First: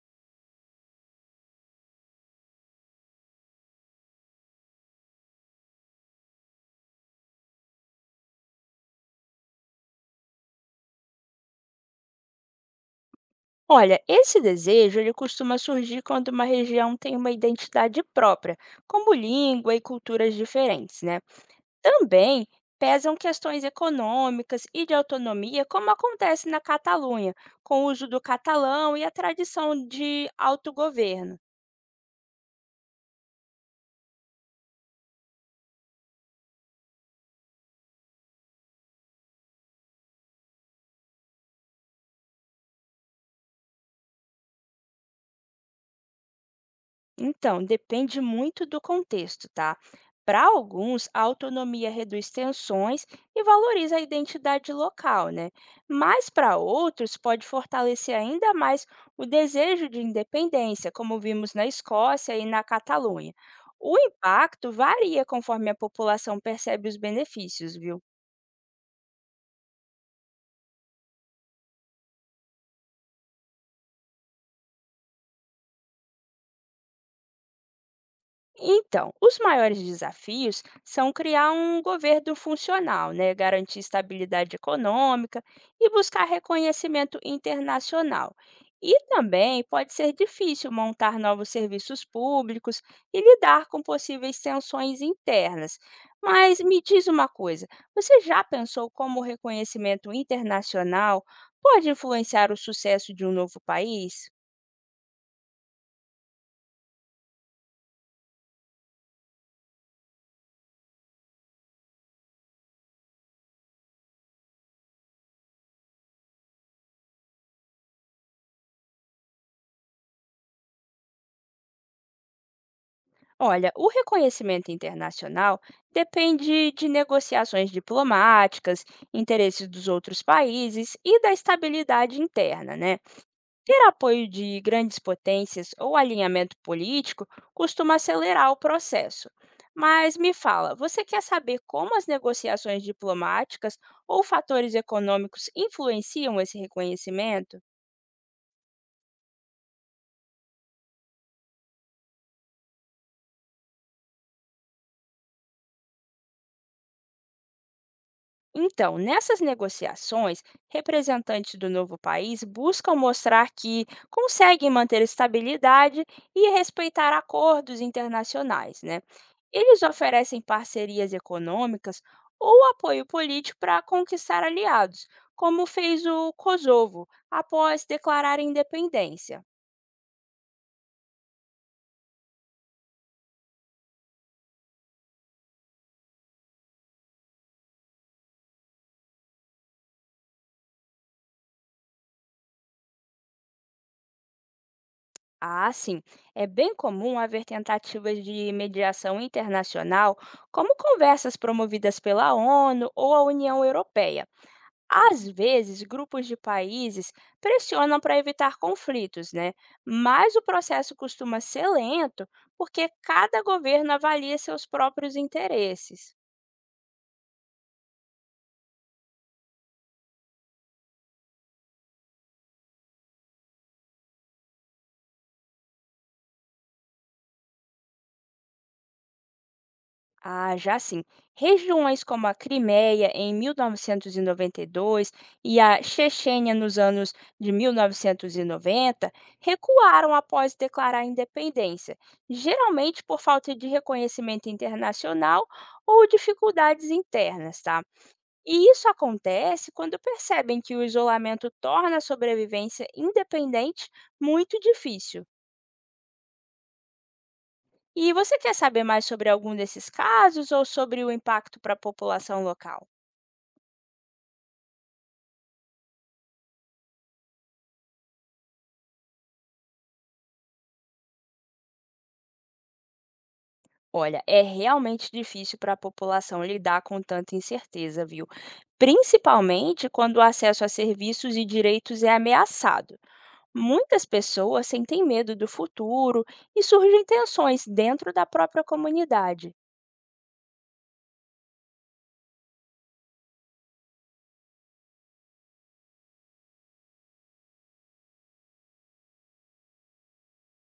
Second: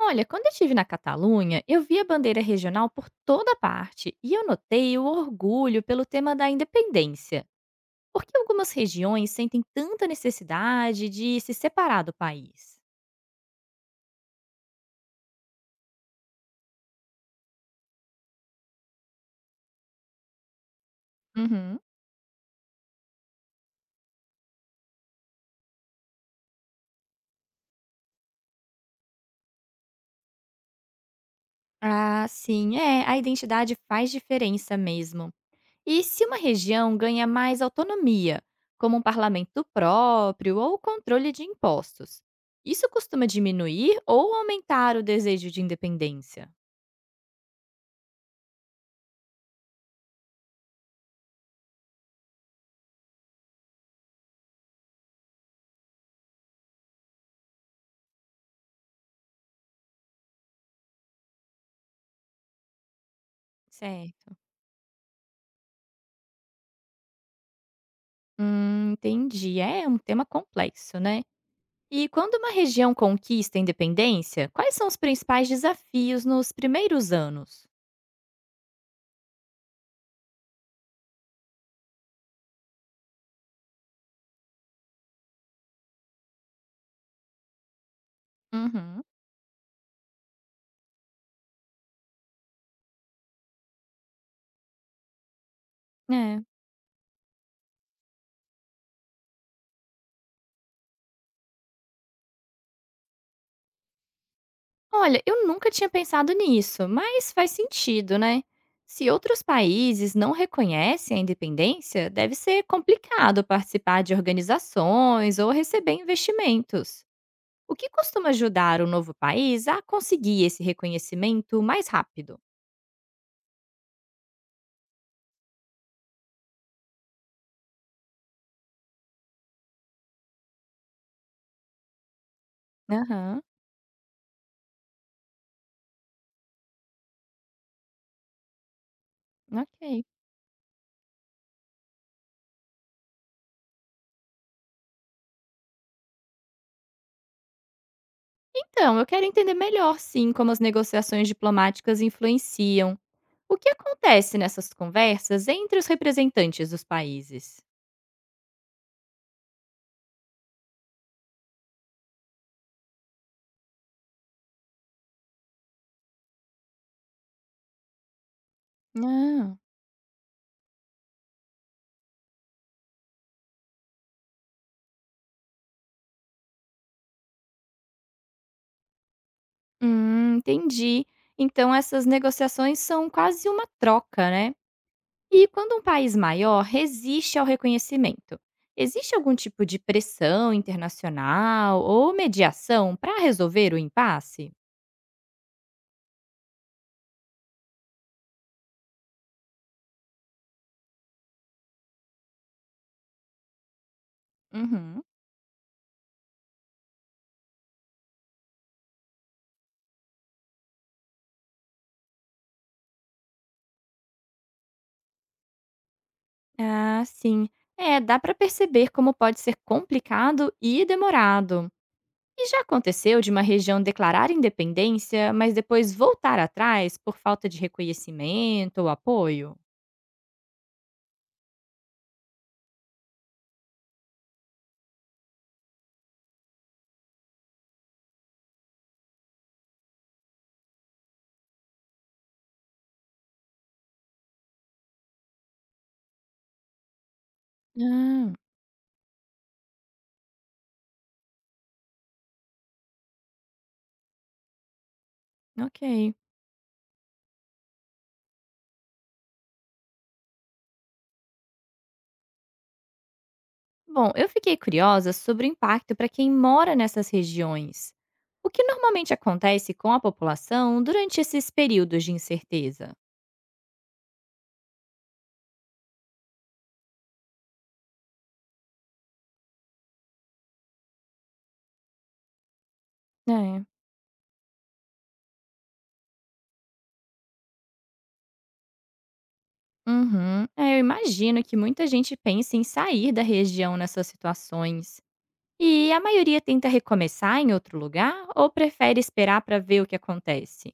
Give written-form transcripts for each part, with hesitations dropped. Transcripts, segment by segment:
Olha, quando eu estive na Catalunha, eu vi a bandeira regional por toda parte e eu notei o orgulho pelo tema da independência. Por que algumas regiões sentem tanta necessidade de se separar do país? Olha, esse desejo ele costuma surgir quando uma região tem uma identidade própria, como língua e culturas diferentes, né? Uhum. Também pesam questões econômicas e de autonomia, como acontece na Catalunha, com o uso do catalão e a tradição de autogoverno. Ah, sim, é, a identidade faz diferença mesmo. E se uma região ganha mais autonomia, como um parlamento próprio ou controle de impostos, isso costuma diminuir ou aumentar o desejo de independência? Então, depende muito do contexto, tá? Para alguns, a autonomia reduz tensões e valoriza a identidade local, né? Mas para outros, pode fortalecer ainda mais o desejo de independência, como vimos na Escócia e na Catalunha. O Certo. impacto varia conforme a população percebe os benefícios, viu? Entendi. É um tema complexo, né? E quando uma região conquista a independência, quais são os principais desafios nos primeiros anos? Então, os maiores desafios são criar um governo funcional, né, garantir estabilidade econômica e buscar reconhecimento internacional. E Uhum. também pode ser difícil montar novos serviços públicos e lidar com possíveis tensões internas. É. Mas me diz uma coisa: você já pensou como o reconhecimento internacional pode influenciar o sucesso de um novo país? Olha, eu nunca tinha pensado nisso, mas faz sentido, né? Se outros países não reconhecem a independência, deve ser complicado participar de organizações ou receber investimentos. O que costuma ajudar o novo país a conseguir esse reconhecimento mais rápido? Olha, o reconhecimento internacional depende de negociações diplomáticas, interesses dos outros países e da estabilidade interna, né? Aham, Ter apoio de grandes potências ou alinhamento político costuma acelerar o processo. ok. Mas me fala, você quer saber como as negociações diplomáticas ou fatores econômicos influenciam esse reconhecimento? Então, eu quero entender melhor, sim, como as negociações diplomáticas influenciam. O que acontece nessas conversas entre os representantes dos países? Então, nessas negociações, representantes do novo país buscam mostrar que conseguem manter estabilidade e respeitar acordos internacionais, né? Ah. Eles oferecem parcerias econômicas ou apoio político para conquistar aliados, como fez o Kosovo após declarar independência. Entendi. Então, essas negociações são quase uma troca, né? E quando um país maior resiste ao reconhecimento, existe algum tipo de pressão internacional ou mediação para resolver o impasse? Ah, sim. É bem comum haver tentativas de mediação internacional, como conversas promovidas pela ONU ou a União Europeia. Uhum. Às vezes, grupos de países pressionam para evitar conflitos, né? Mas o processo costuma ser lento porque cada governo avalia seus próprios interesses. Ah, sim. É, dá para perceber como pode ser complicado e demorado. E já aconteceu de uma região declarar independência, mas depois voltar atrás por falta de reconhecimento ou apoio? Ah, já sim. Regiões como a Crimeia em mil novecentos e noventa e dois e a Chechênia nos anos de 1990 recuaram após declarar independência, geralmente por falta de reconhecimento internacional ou dificuldades internas, tá? Ah, E isso acontece quando percebem que o isolamento torna a sobrevivência independente muito difícil. ok. E você quer saber mais sobre algum desses casos ou sobre o impacto para a população local? Bom, eu fiquei curiosa sobre o impacto para quem mora nessas regiões. O que normalmente acontece com a população durante esses períodos de incerteza? Olha, é realmente difícil para a população lidar com tanta incerteza, viu? Principalmente quando o acesso a serviços e direitos é ameaçado. É. Muitas pessoas sentem medo do futuro e surgem tensões dentro da própria comunidade. Uhum. É, eu imagino que muita gente pense em sair da região nessas situações. E a maioria tenta recomeçar em outro lugar ou prefere esperar para ver o que acontece?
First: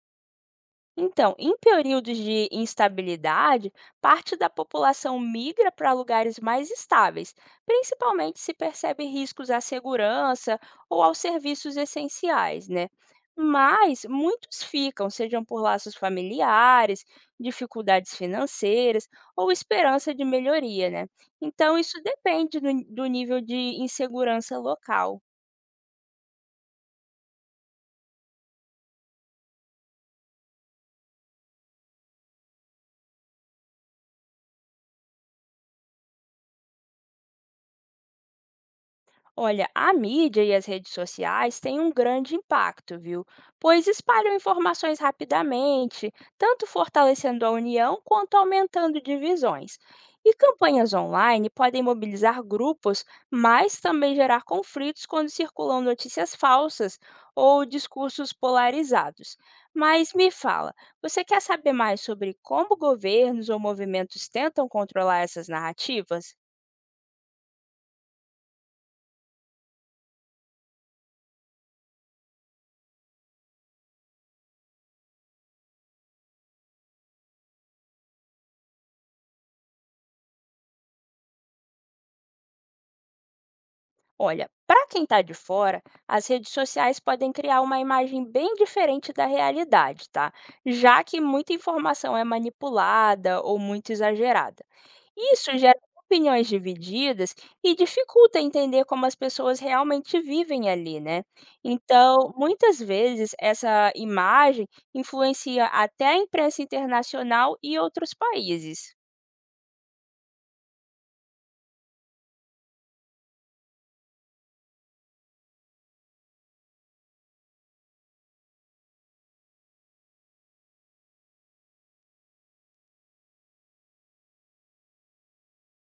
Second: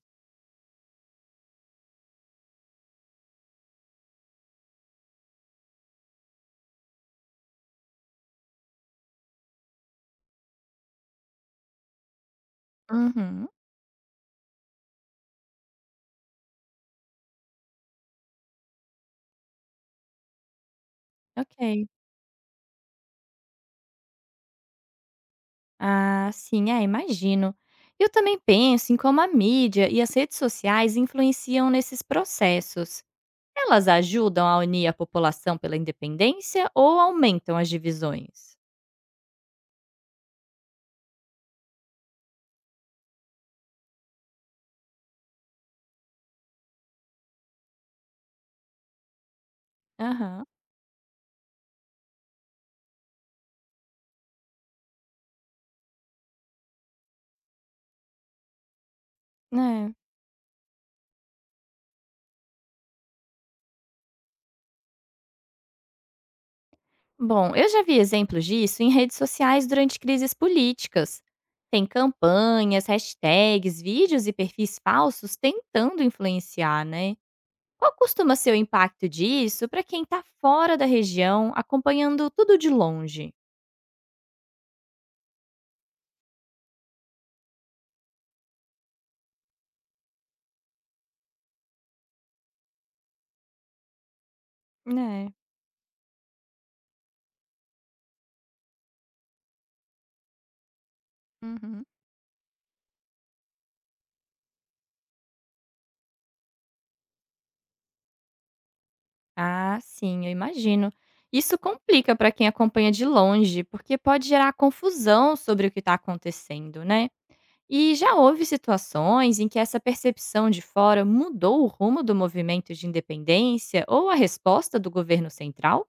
Então, em períodos de instabilidade, parte da população migra para lugares mais estáveis, principalmente se percebe riscos à segurança ou aos serviços essenciais, né? Uhum, Mas muitos ficam, sejam por laços familiares, dificuldades financeiras ou esperança de melhoria, né? Então, ok. isso depende do nível de insegurança local. Ah, sim, é, imagino. Eu também penso em como a mídia e as redes sociais influenciam nesses processos. Elas ajudam a unir a população pela independência ou aumentam as divisões? Olha, a mídia e as redes sociais têm um grande impacto, viu? Pois espalham informações rapidamente, tanto fortalecendo a união quanto aumentando divisões. E Aham, campanhas online podem mobilizar grupos, mas também gerar conflitos quando circulam notícias falsas ou discursos polarizados. é. Mas me fala, você quer saber mais sobre como governos ou movimentos tentam controlar essas narrativas? Bom, eu já vi exemplos disso em redes sociais durante crises políticas. Tem campanhas, hashtags, vídeos e perfis falsos tentando influenciar, né? Qual costuma ser o impacto disso para quem está fora da região, acompanhando tudo de longe? Olha, para quem está de fora, as redes sociais podem criar uma imagem bem diferente da realidade, tá? Já que muita informação é manipulada ou muito exagerada. Né? Isso gera opiniões divididas e dificulta entender como as pessoas realmente vivem ali, né? Uhum. Então, muitas vezes, essa imagem influencia até a imprensa internacional e outros países. Ah, sim, eu imagino. Isso complica para quem acompanha de longe, porque pode gerar confusão sobre o que está acontecendo, né? E já houve situações em que essa percepção de fora mudou o rumo do movimento de independência ou a resposta do governo central?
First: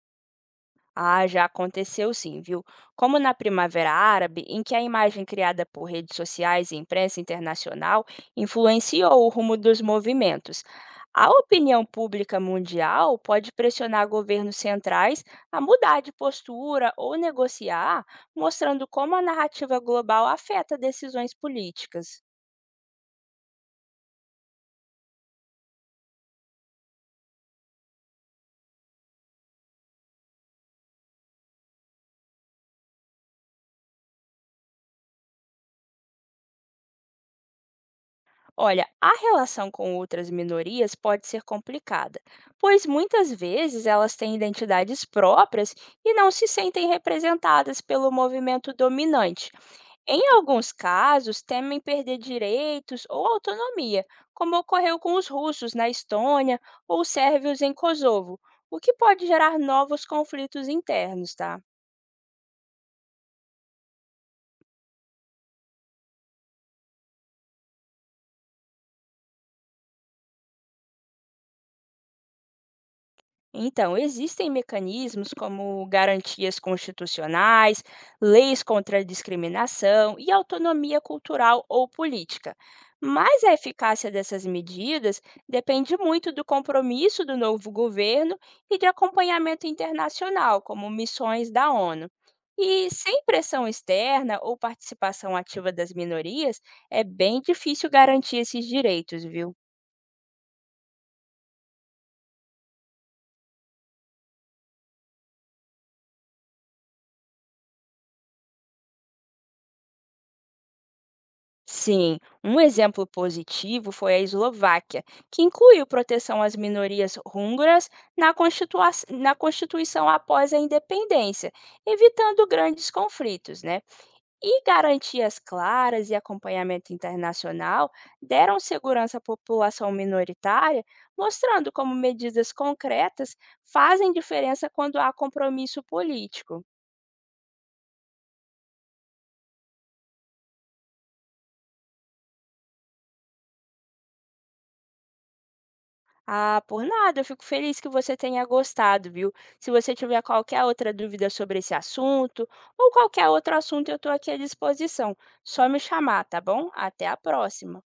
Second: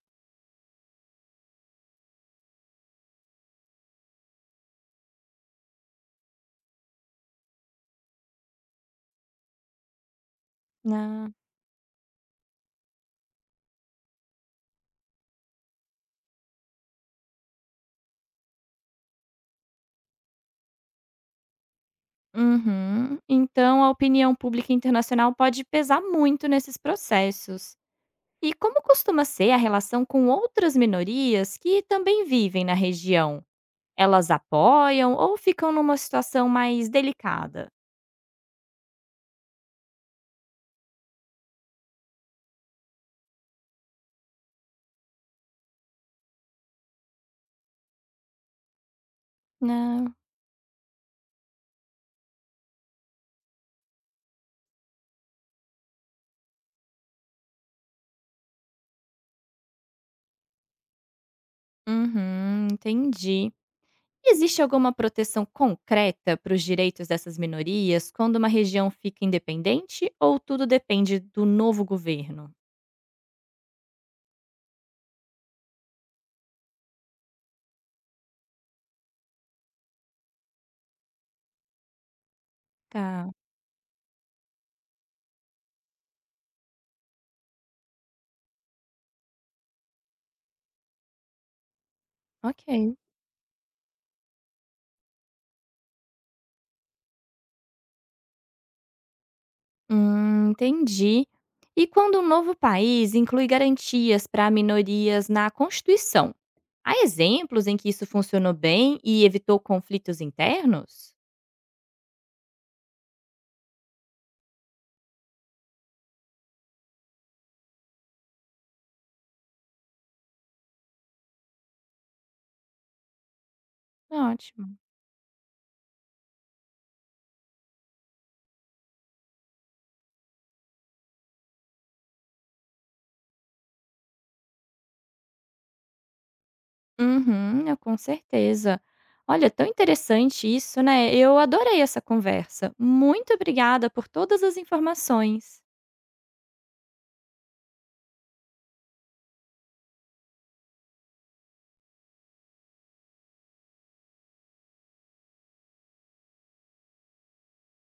Ah, já aconteceu sim, viu? Como na Primavera Árabe, em que a imagem criada por redes sociais e imprensa internacional influenciou o rumo dos movimentos. A Ah, opinião pública mundial pode pressionar governos centrais a mudar de postura ou negociar, mostrando como a narrativa global afeta decisões políticas. uhum. Então a opinião pública internacional pode pesar muito nesses processos. E como costuma ser a relação com outras minorias que também vivem na região? Elas apoiam ou ficam numa situação mais delicada? Olha, a relação com outras minorias pode ser complicada, pois muitas vezes elas têm identidades próprias e não se sentem representadas pelo movimento dominante. Não. Em alguns casos, temem perder direitos ou autonomia, como ocorreu com os russos na Estônia ou os sérvios em Kosovo, o que pode gerar novos conflitos internos, tá? Uhum, entendi. Existe alguma proteção concreta para os direitos dessas minorias quando uma região fica independente ou tudo depende do novo governo? Então, existem mecanismos como garantias constitucionais, leis contra a discriminação e autonomia cultural ou política. Tá, Mas a eficácia dessas medidas depende muito do compromisso do novo governo e de acompanhamento internacional, como missões da ONU. E ok. sem pressão externa ou participação ativa das minorias, é bem difícil garantir esses direitos, viu? Entendi. E quando um novo país inclui garantias para minorias na Constituição? Há exemplos em que isso funcionou bem e evitou conflitos internos? Sim, um exemplo positivo foi a Eslováquia, que incluiu proteção às minorias húngaras na Constituição após a independência, evitando grandes conflitos, né? E Ótimo. garantias claras e acompanhamento internacional deram segurança à população minoritária, mostrando como medidas concretas fazem diferença quando há compromisso político. Uhum, eu- com certeza. Olha, tão interessante isso, né? Eu adorei essa conversa. Muito obrigada por todas as informações. Ah, por nada, eu fico feliz que você tenha gostado, viu? Se você tiver qualquer outra dúvida sobre esse assunto ou qualquer outro assunto, eu estou aqui à disposição. Só me chamar, tá bom? Até a próxima!